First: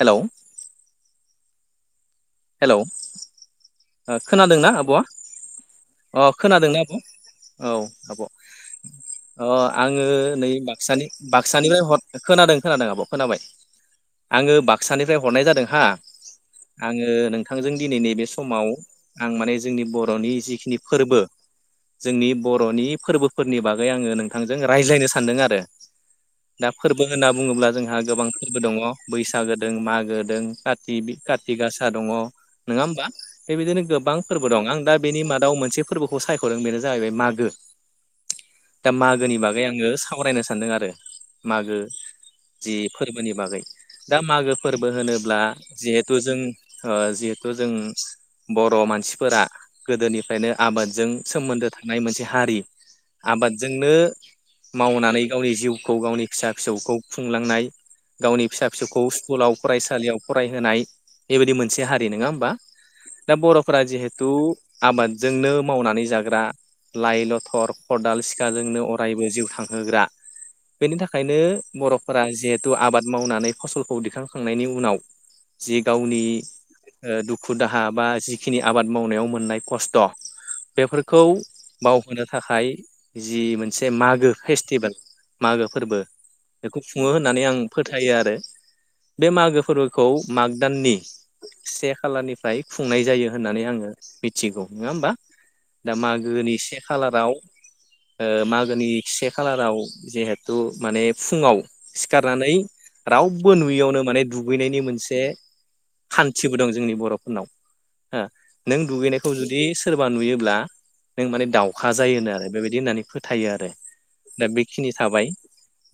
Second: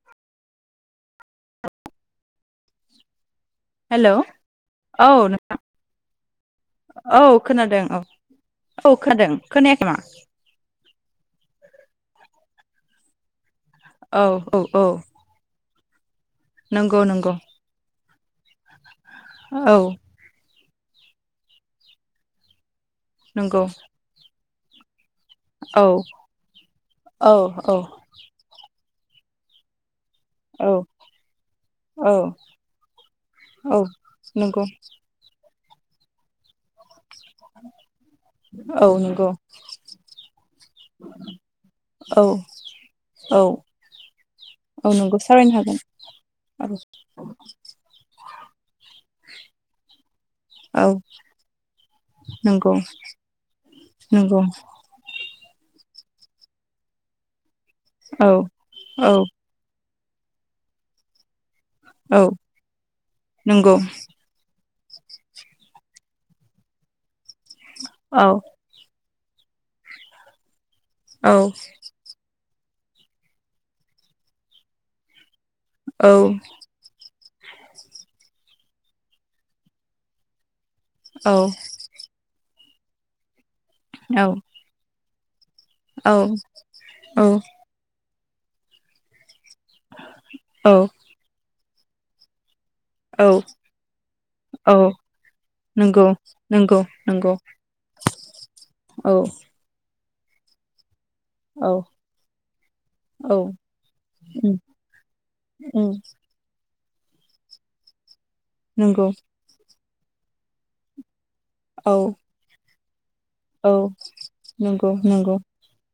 Hello. Hello. Hello खोनादोंना आब'आ औ अ खोनादोंना आब'औ औ खोनादों औ आब' औ खोनादों अ खोनायाखै मा आङो नै बाक्सानि बाक्सानिफ्राय हर खोनादों खोनादों आब' खोनाबाय। औ औ आङो औ बाक्सानिफ्राय हरनाय जादों हा। [inaudible] नंगौ आङो नंगौ। नोंथांजों दिनै नैबे समाव। आं माने औ जोंनि बर'नि जिखिनि फोरबो जोंनि बर'नि। फोरबोफोरनि नंगौ बागै आङो नों नोंथां जों रायज्लायनो सान सानदों आरो औ दा फोरबो होनना औ बुङोब्ला औ जोंहा गोबां फोरबो दङ। बैसागो दों मागो दों औ काति बि काति कागासा दङ। औ नङा होमबा औ बेबायदिनो गोबां फोरबो नंगौ दं आं दा बेनि मादाव मोन बे फोरबोखौ सायखदों बेनो जाहैबाय मागो औ दा नंगौ मागोनि बागै आङो सावरायनो सानदों आरो मागो औ जि फोरबोनि बागै दा मागो फोरबो औ नंगौ होनोब्ला सावरायनो हागोन जिहेथु जों औ ओ जिहेथु जों बर' मानसि। फोर गोदोनि। ओखायनो औ आबादजों सोमोन्दो थानाय मोनसे हारि नंगौ आबादजोंनो नंगौ मावनानै गावनि जिउ खौ गावनि फिसा फिसौखौ खुंलांनाय। औ गावनि फिसा फिसौखौ औ सिकुलाव फरायसा सालियाव फरायहोनाय बेबायदि मोनसे नोङा औ होमबा दा नंगौ बर'फोरा जिहेथु आबादजोंनो मावनानै जाग्रा लाइ-लथ थर खदाल औ सिखाजोंनो अरायबो जिउ थांहोग्रा। बेनि औ थाखायनो बर'फोरा जेत जिथु आबाद मावनानै फसलखौ दिखांखांनायनि उनाव जि औ गावनि दुखु दाहा बा जिखिनि आबाद मावनायाव मोननाय खस्थ। बेफोरखौ औ औ बावहोनो थाखाय जि मोन से मागो फेस्टिभेल मागो फोरबो बेखौ खुङो औ होननानै आं फोथायो आर बे बे मागो फोरोखौ माग दाननि से खालानिफ्राय फुंनाय औ जायो होननानै आङो मिथिगौ औ नङा होमबा दा नंगौ मागोनि से नंगौ खालाराव नंगौ ओ मागोनि औ से खालाराव जेहेतु मानेब फुङाव औ सिखारनानै औ रावबो नुयैयावनो माने दुगैनायनि मोनसे हान्थिबो दं जोंनि बर'फोरनाव। हो नों नंगौ दुगैनायखौ जुदि सोरबा नुयोब्ला नों माने दावखा औ जायो होनो आरो बेबै दिहोननानै फोथायो आरो औ दा बेखिनि नंगौ थाबाय नंगौ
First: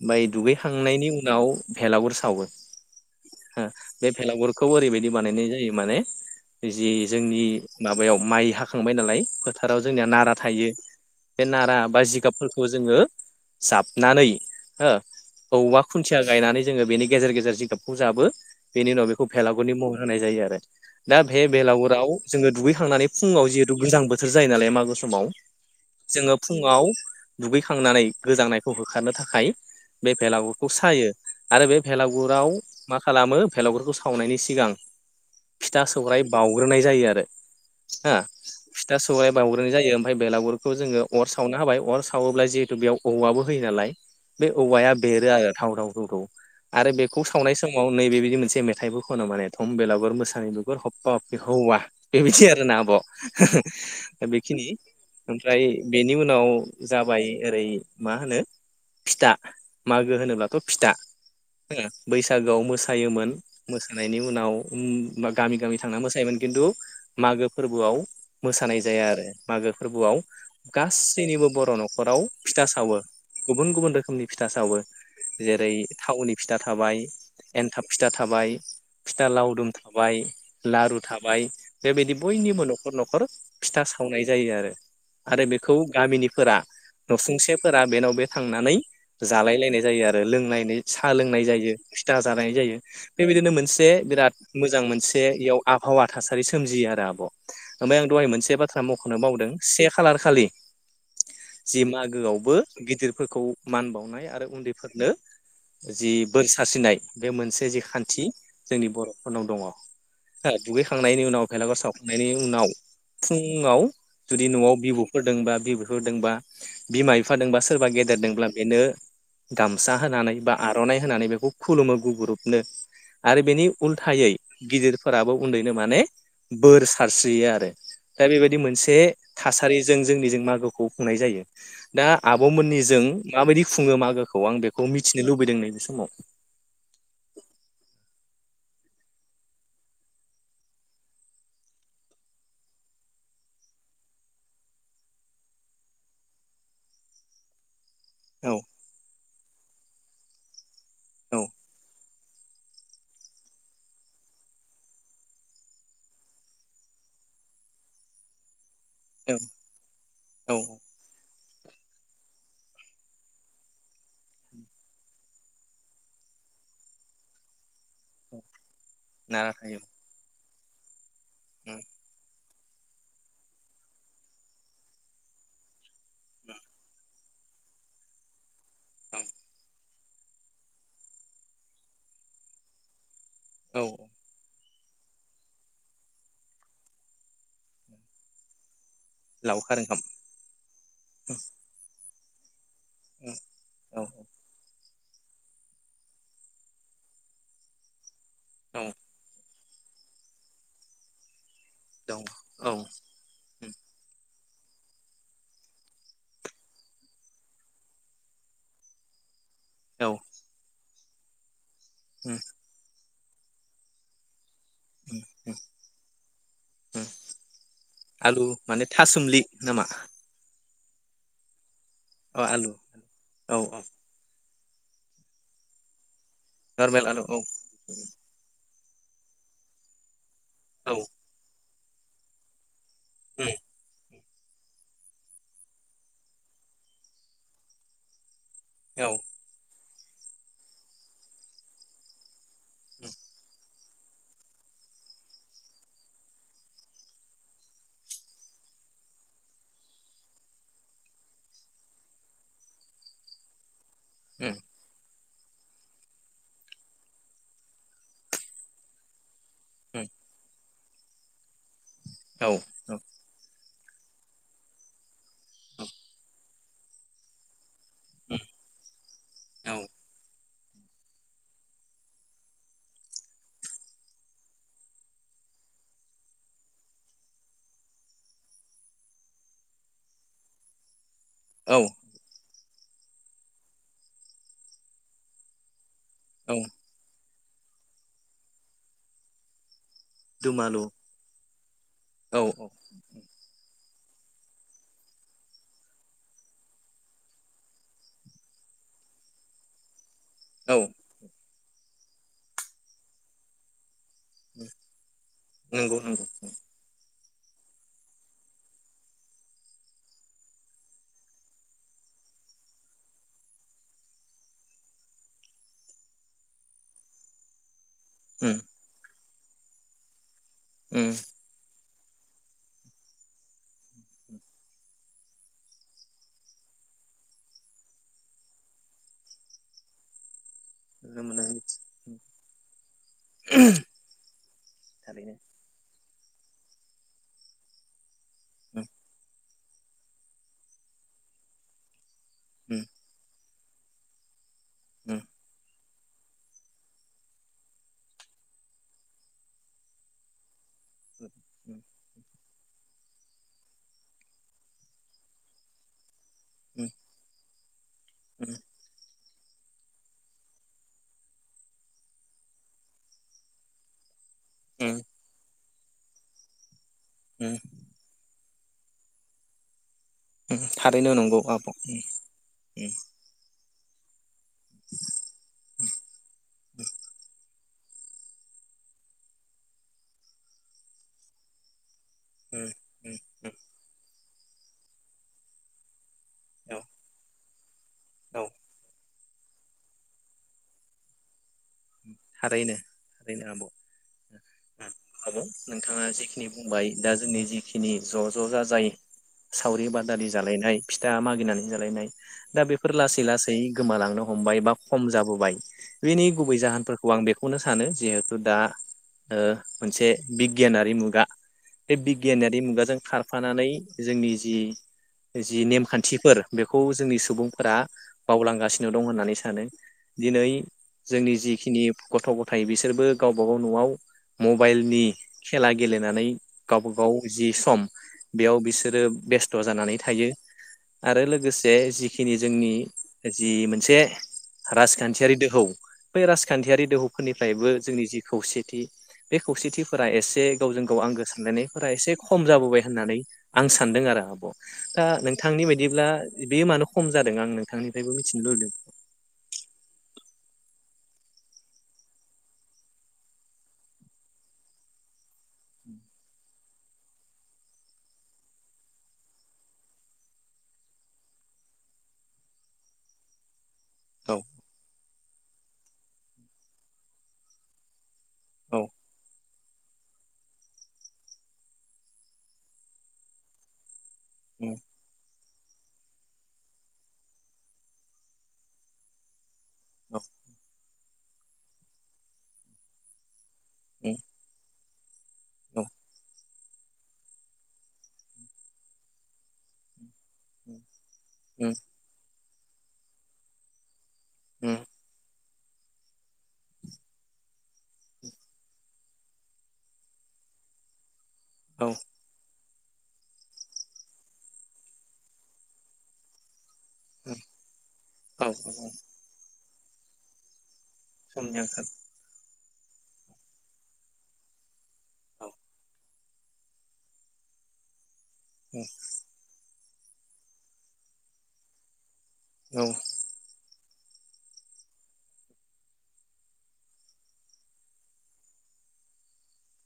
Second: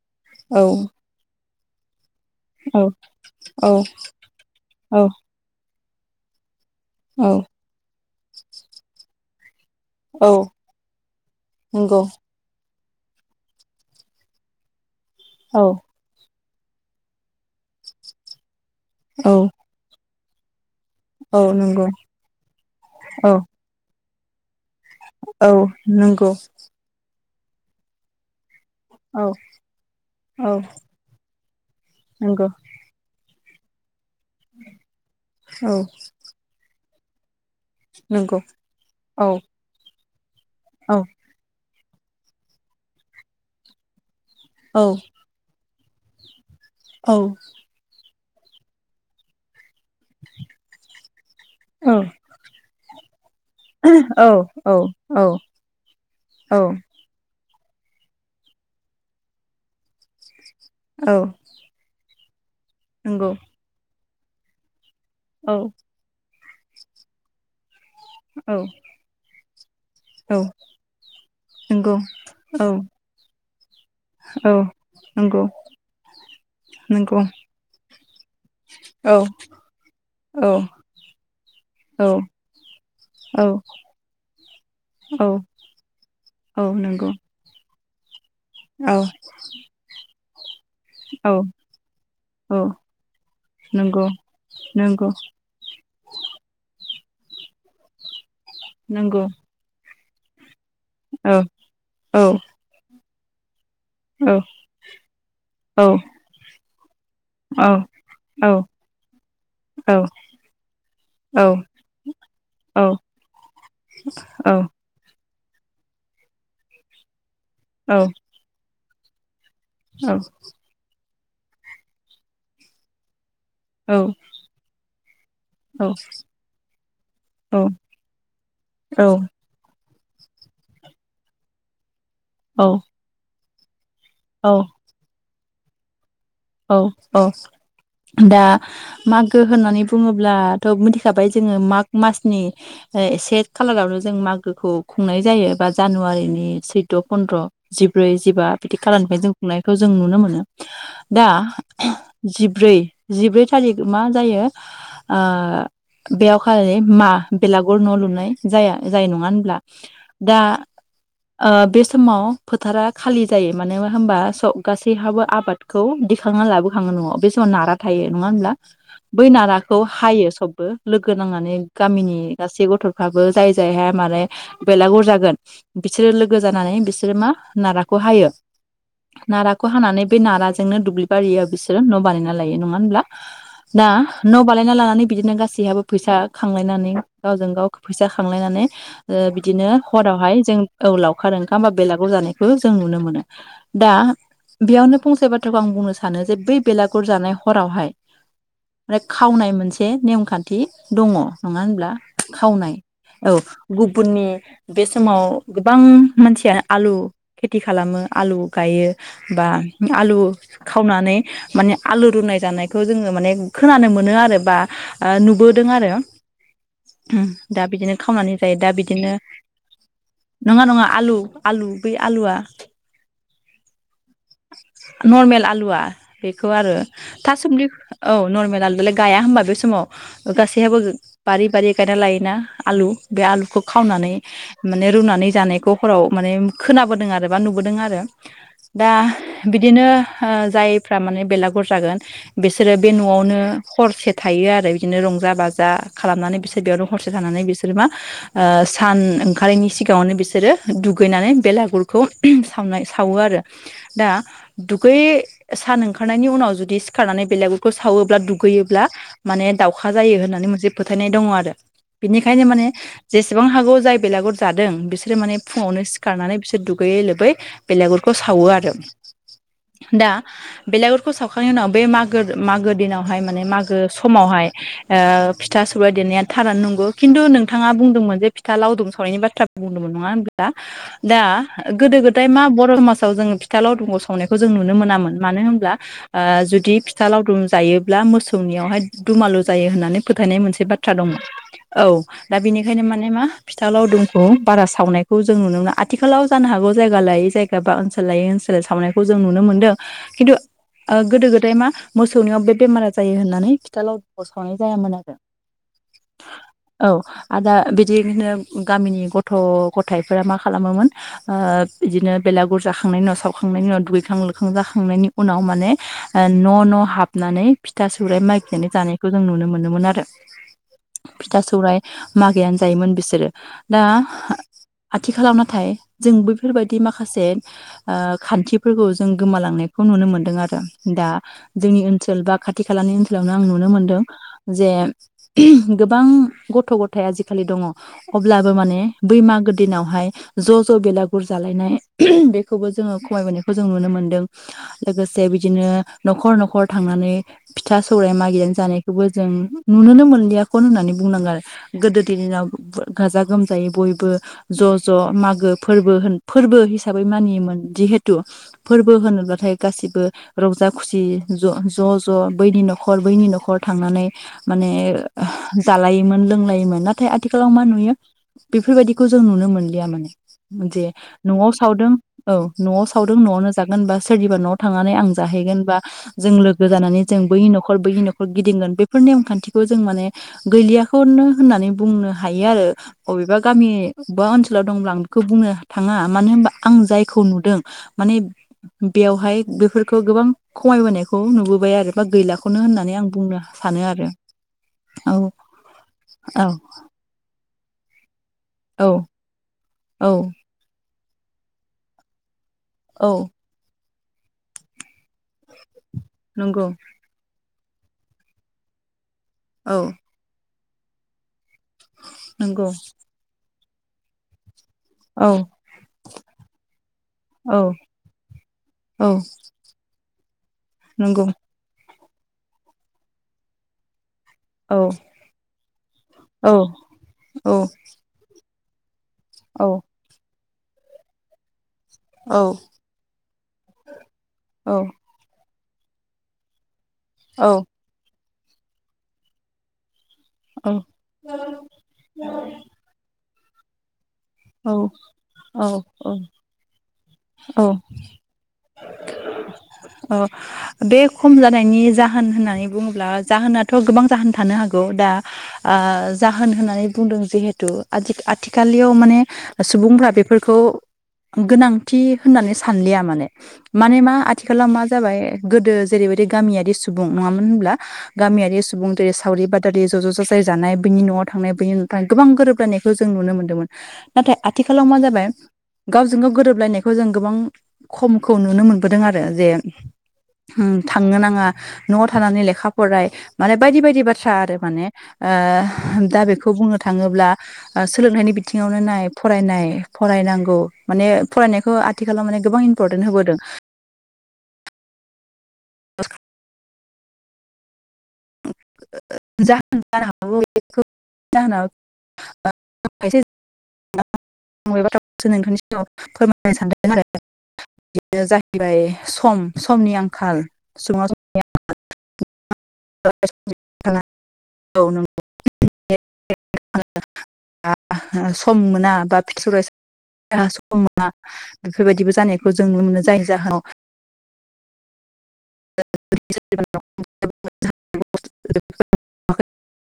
बाय औ दुगैखांनायनि उनाव पेलागुरस आवयो औ हो औ बे पेलागुरखौ औ ओरैबाय दि बानायनाय जायो माने एजे औ जोंनि माबायाव माइ हाखांबाय नालाय फोथाराव जोंनिया औ नारा थायो बे नारा नंगौ बा जिगाबफोरखौ जोङो जाबनानै हो औ औया खुन्थिया गायनानै जोङो बेनि गेजेर गेजेर जिगाबखौ जाबो बेनि उनाव बेखौ औ पेलागुरनि मं होनाय जायो आरो दा औ बे नंगौ बेलागुराव जोङो दुगैखांनानै औ फुङाव जिहेतु गोजां बो सोर जायो नालाय माख गु समाव औ नंगौ जोङो फुङाव दुगैखांनानै गोजांनाय ह होखारनो औ थाखाय बे औ भेलाउरखौ सायो आरो बे नंगौ भेलागुराव मा खालामो फेलागुरखौ स आवनायनि सिगां औ फिथा सौराय बावउग्रोन नाय जायो आरो। फिथा नंगौ फिथा सौराइ औ बावउग्रोनाय जायो ओमफाय बेलागुर खौ औ जोङो अर सावनो होबाय अर सावोब्ला जिहेतु बेयाव औवाबो होयो नालाय बे औ औवाया बेरो आरो थाव-थाव थौ-थौ आरो औ बेखौ सावनाय समाव नैबे बि मोनसे मेथाइबो खनो माने खम बेलागुर मोसानाय बिगुर हफफा हफफि हौवा औ बेबायदि आरोना आब' दा औ बेखिनि औ औ ओमफ्राय बेनि उनाव औ जाबाय ओरै मा होनो फिथा मागो होनोब्ला थ' फिथा बैसागो बाव मोसायोमोन नंगौ मोसानाय बेनि उनाव ओम बा गामि औ गामि थांना मोसायोमोन खिन्थु मागो फोरबोआव औ औ मोसानाय जाया आरो। मागो फोरबोआव गासैनिबो बर' नंगौ न'खराव फिथा औ सावो। गुबुन गुबुन रोखोमनि फिथा औ सावो नंगौ जेरै थावनि फिथा थाबाय, नंगौ एन्थाब फिथा थाबाय औ फिथा लावदुम थाबाय, औ लारु थाबाय बेबायदि बयनिबो न'खर न'खर औ फिथा सावनाय जायो आरो औ आरो बेखौ गामिनिफोरा औ नंगौ नसुंसे फोरा बेनाव बे थांनानै औ जालाय लायनाय जायो आरो। लोंनाय साहा औ लोंनाय जायो, फिथा जानाय औ जायो बेबायदिनो मोनसे बे नंगौ बिराद मोजां नंगौ मोनसे एयाव आबहावा थासारि सोमजियो आरो आ ओमफ्राय आं दहाय मोनसे बाथ्रा मख'नो नंगौ बावदों से खालार खालि औ जि औ मागोयावबो गिदिर फोरखौ मान बावनाय औ आरो उन्दैफोरनो औ जि बोर सारसिनाय बे मोनसे जि औ खान्थि। औ जोंनि बर'फोरनाव औ दङ दुगैखांनायनि औ उनाव भेलागुर सावखांनायनि उनाव औ फुंङाव जुदि न'आव बिबु फोरदोंबा [unintelligible] बिमाय फादोंबा सोरबा औ गेदेर दोंब्ला बेनो गामसा होनानै बा आर'नाइ होनानै बे खौ खुलुमो गुगुरुबनो। आरो बेनि औ उल्थायै गिदिरफोराबो उनदैनो माने बोर सारस्रियो आरो दा बेबायदि मोनसे थासारि जों जोंनिजों मागोखौ खुंनाय जायो। दा आब मोननिजों माबायदि‌ खु खुङो मागोखौ आं औ बेखौ मिथि नो लुबैदों नैबे समाव। औ औ दा मागो होननानै बुङोब्लाथ' मिथिखाबाय जोङो माग मासनि ओ एसे खालारावनो जों मागोखौ खुंनाय जायो बा जानुवारिनि सैद' फनन्द्र'। जिब्रै जिबा औ बिदि खालामफ्राय जों खुंनायखौ जों नुनो मोनो। दा औ जिब्रै जिब्रै थारिख मा जायो ओ बेयावहाय मा बेलागुर न' लुनाय जाया। जायो नङा औ होनब्ला दा औ ओ बे समाव फोथारा खालि जायो मानो होनबा स गासैहाबो आबाद खौ दिखांना लाबोखाङो नवाव बे समाव नारा थायो नङा होनब्ला। बै नारा नाराखौ थायो हायो सब बो लोग गो नांनानै गामिनि गासै गथ'फ्राबो जाय जायहा मारे बेलागुर जागोन बिसोरो लोगो जानानै बिसोरो मा नाराखौ हायो नाराखौ हानानै बे नाराजो जोंनो दुब्लि बारियाव बिसोरो न' बानायना लायो नङा होनब्ला। औ दा न' बालाय ना लानानै बिदिनो गासैहाबबो फैसा खांलायनानै गावजों गाव फैसा खांलायनानै ओ बिदिनो लावखार ओंखाम हरावहाय जों औ लावखार ओंखाम बा बेलागुव जानाय [inaudible] जों नुनो मोनो दा औ बेयावनो फंसे बाथ थ्राखौ आं बुंनो सानो जे बै बेलागुर जानाय हरावहाय औ मने खावनाय मोनसे नेमखानथि दङ नङा होनब्ला? दं खावनाय औ औ। गुबुननि बे समाव गोबां मानसिया आलु खेथि खालामो आलु गायो बा औ आलु खावनानै माने आलु रुनाय जानायखौ जोङो माने खोनानो मोनो आरो बा ओ नुबोदों आरो ओम दा बिदिनो खावनानै आलु जायो दा माने बिदिनो थासुमलि नामा नङा नङा आलु आलु बै आलुवा अ आलु औ औ नर्मेल आलुवा बेखौ आरो नरमेल आलु औ थासुमलि औ नर्मेल आलु [unintelligible] गाया होमबा बे समाव। ओ गासैहाबो औ बारि बारि गायदा लायोना आलु। बे आलुखौ खावनानै माने रुनानै जानायखौ हराव माने खोनाबोदों आरो बा नुबोदों आरो। दा औ दिनो ओ जायफ्रा माने बेलागुर जागोन बिसोरो बे न'आवनो हरसे थायो आरो बिदिनो रंजा बाजा खालामनानै बिसोर बेयावनो हरसे थानानै बिसोरो मा ओ सान ओंखारैनि सिगाङावनो बिसोरो दुगैनानै बेलागुरखौ सावनाय सावो आरो। दा दुगै सान ओंखारनायनि उनाव जुदि सिखारनानै बेलागुरखौ सावोब्ला दुगैयोब्ला माने दाउखा जायो होननानै मोनसे फोथायनाय दङ आरो। बिनिखायनो औ माने जेसेबां हागौ जाय बेलागुर जादों बिसोरो माने फुङावनो सिखारनानै बिसोर दुगैयै लोबै बेलागुरखौ सावो आरो। दा बेलागुरखौ सावखांनायनि उनाव बे मागोर मागो दिनावहाय माने मागो समावहाय ओ फिथा सौराय देनाया थारानो नंगौ खिनथु नोंथाङा बुंदोंमोन जे फिथा लावदुम सावनायनि बाथ्रा बुंदोंमोन नङा होनब्ला। दा औ गोदो गोदाय मा बद [unintelligible] मासाव जोंङो फिथा लावदुमखौ सावनायखौ जों नुनो मोनामोन मानो होमब्ला ओ औ जुदि फिथा लावदुम जायोब्ला मोसौनियावहाय दुमालु जायो होननानै फोथायनाय मोनसे दुमालु बाथ्रा दंमोन औ दा औ औ बेनिखायनो माने मा फिथा लावदुम खौ बारा सावनायखौ जों नुनो मोना आथिखालाव जानो हागौ जायगा लायै जायगा बा ओनसोल लायै ओनसो सोल सावनायखौ जों नुनो मोनदों। खिनथु औ ओ गोदो गोदाय मा मोसौनियाव बे बेमारा जायो होननानै फिथा लाव खौ सावनाय जायामोन आरो नंगौ नंगौ औ। आ दा बिदिनो होनो गामिनि गथ' गथायाइफोरा मा खालामोमोन ओ बिदिनो बेलागुर जाखांनायनि उनाव साव खांनायनि उनाव दुगैखां लोखां जाखांनायनि उनाव माने ओ न' न' हाबनानै फि था सौराइ मागिनानै जानायखौ जों नुनो मोनोमोन आरो। नुनो फिथा सौराइ मागैयानो जायोमोन बिसोरो दा आथिखालाव नाथाय जों बैफोरबायदि माखासे ओ खान्थिफोरखौ जों गोमालांनायखौ नुनो मोन्दों आरो। दा मोनो जोंनि ओनसोल बा खाथि खालानि ओनसोलावनो आं नुनो मोनदों जे थारैनो गोबां गथ' गथाय आजिखालि दंङ अब्लाबो माने बैमागोद दिनावहाय ज' ज' बेलागुर जालायनाय बे जोंङो खमायबोनाय खौ जों नुनो मोनदों। लोगोसे बिदिनो नखर-नखर थांनानै फिथा सौराइ मागिनानै जानायखौबो जों नुुनोनो मोनलिया खनो होननानै बुंनांगो आरो गोदोनि दिनाव बो गाजा गोमजायै बयबो ज' ज' मागो फोरबो होन फोरबो हिसाबै मानियोमोन दिहेत थु फोरबो होनोब्ला थाय गासिबो रंजा खुसि ज-ज'ज' बैनि नखर बैनि नखर थांनानै माने दालायोमोन लोंलायोमोन ना थाय आथिखालाव मा नुयो बेफोरबायदिखौ जों नुनो मोनलिया माने जे थारैनो नंगौ न'आव आब' सावदों औ न'आव सावदों न'आवनो जागोन बा सोरनिबा न थांनानै आं जाहैगोन बा जों लोगो जानानै जों बै नख खर बैनि नखर गिदिंगोन बेफोर नेम खान्थिखौ जों माने गैलियाखौनो होननानै बुंनो हायो आरो अबेबा गामि बा ओनसोलाव दंब्ला आं बेखौ बुंनो थांङा मानो होनोमबा आं जायखौ नुद दों माने औ बेवहाय बेफोरखौ गोबां खमायबोनायखौ नुबो बाय आरो बा गैलाखौनो थारैनो होननानै आं बुंनो थारैनो आब' सानो आरो औ आब' औ खिनि ज ज ज औ जाय सावरि बादालि औ जालायनाय फिथा मागिनानै जालायनाय दा बेफोर औ लासै लासै गोमालांनो हमबाय बा खम जाबोबाय बि गुबै नंगौ जाहोनफोरखौ आं बे खौनो सानो जिहेथु दा ओ औ मोनसे बिग बि गियानारि मुगा बे बिगियानयारि नंगौ मुगाजों खारफानानै जोंनि जि औ जि नेमखान्थिफोर बेखौ जोंनि औ सुबुंफोरा बावलांगासिनो दं औ होननानै सानो दिनै नंगौ जोंनि जिखिनि गथ गथाय बिसोरबो गावबागाव नआव औ मबाइलनि खेला गेलेनानै औ गावबा गाव जि औ सम बेयाव बिसोरो बेस्थ औ जानानै थायो आरो लोगोसे जे जिखिनि औ जोंनि जि मोनसे औ राजखान्थियारि दोहौ बै राजखान्थियारि औ दोहौफोरनिफ्रायबो जोंनि जि खौसेथि बे खौसेथि फोर एसे गावजों गाव आंगो सानलायनायफोरा एसे खम जाबोबाय होननानै आं सान्दों आरो ओ नोंथांनि औ बायदिब्ला बे मानो खम जादों आं औ नोंथांनिफ्रायबो मिथिनो लुबैदों औ बे खम जानायनि जाहोन होननानै बुङोब्ला जाहोनाथ गोबां जाहोन थानो हागौ दा ओ जाहोन होननानै बुंदों जिहेथु आथि आथिखालिय माने सुबुंफोरा बेफोरखौ गोनां थि होननानै सानलिया माने माने मा औ आथिखालाव मा जाबाय गोदो जेरैबायदि गामियारि सुबुं नंङामोन होनब्ला? गामियारि औ सुबुंजों दे सावरि बाद दादि ज' ज' जाजाय जानाय बैनि न'आव थांनाय बनि न' थां गोबां गोरोबलायनायखौ जों नुनो मोनदोंमोन। नाथाय उम आथिखालाव मा जाबाय गावजों गाव गोरोबलायनाय खौ जों गोबां खमखौ नुनो मोनबोदों आरो जे औ होम थांनो नांङा न'आव थानानै लेखा फराय माने बायदि बायदि उम बाथ्रा आरो माने ओ औ दा बेखौ बुंनो थांङोब्ला ओ सोलोंनायनि बिथिंङावनो नाय फरायनाय फरायनांगौ माने फरायनाय खौ उम आथिखालाव माने गोबां इम्परटेन्ट होबोदों। उम [unintelligible] जा जानो हागौ बेखौ जाहोनाव औ ओ [unintelligible] नोंथांनि सिगांङाव फोरमायनो सानदों आरो। उम बिदिनो औ जाहैबाय सम समनि आंखाल सुंङांव समनि आंखाल [unintelligible] हो औ सम उम मोना बा फि [unintelligible] सम मोना बेफोरबायदिबो जानाय खौ जों औ नुनो मोनो जायनि जाहोनाव [unintelligible]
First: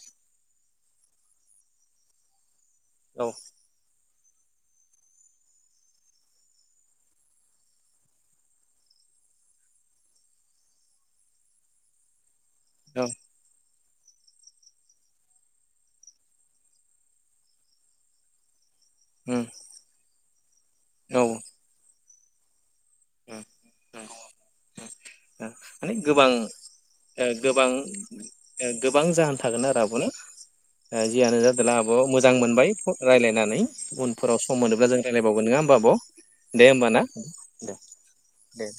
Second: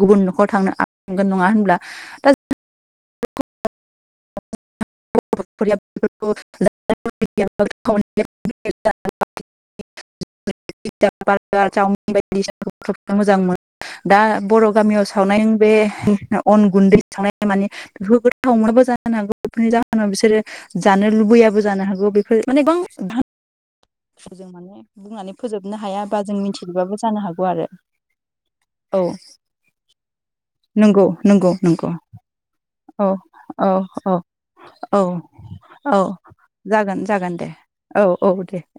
गुबुन न'खराव थांनो हांगोन नंङा होनब्ला दा जों औ [unintelligible] दि सिनाखौ औ खोबनो मोजां मोन दा बर' गामियाव सावनाय नों बे अन गुन्दै सावनाय माने बेफो गोथाव मोलबा जानो उम फोरनि जाहोनाव बिसोरो जानो औ लुबैयाबो जानो हागौ बेफोर माने बां दान उम उम जों माने बुंनानै फोजोबनो माने हाया बा गोबां जों मिथिजोबाबो जानो ओ हागौ आरो गोबां औ गोबां जाहोन थागोन आरो आब'नो ओ नंगौ जियानो नंगौ जादोंला नंगौ आब' मोजां मोनबाय फ औ रायजलायनानै औ औ उनफोराव सम मोनोब्ला औ जों राय्लायबावगोन नंङा होमबा आब'? औ दे होमब जागोन ना जागोन दे औ औ दे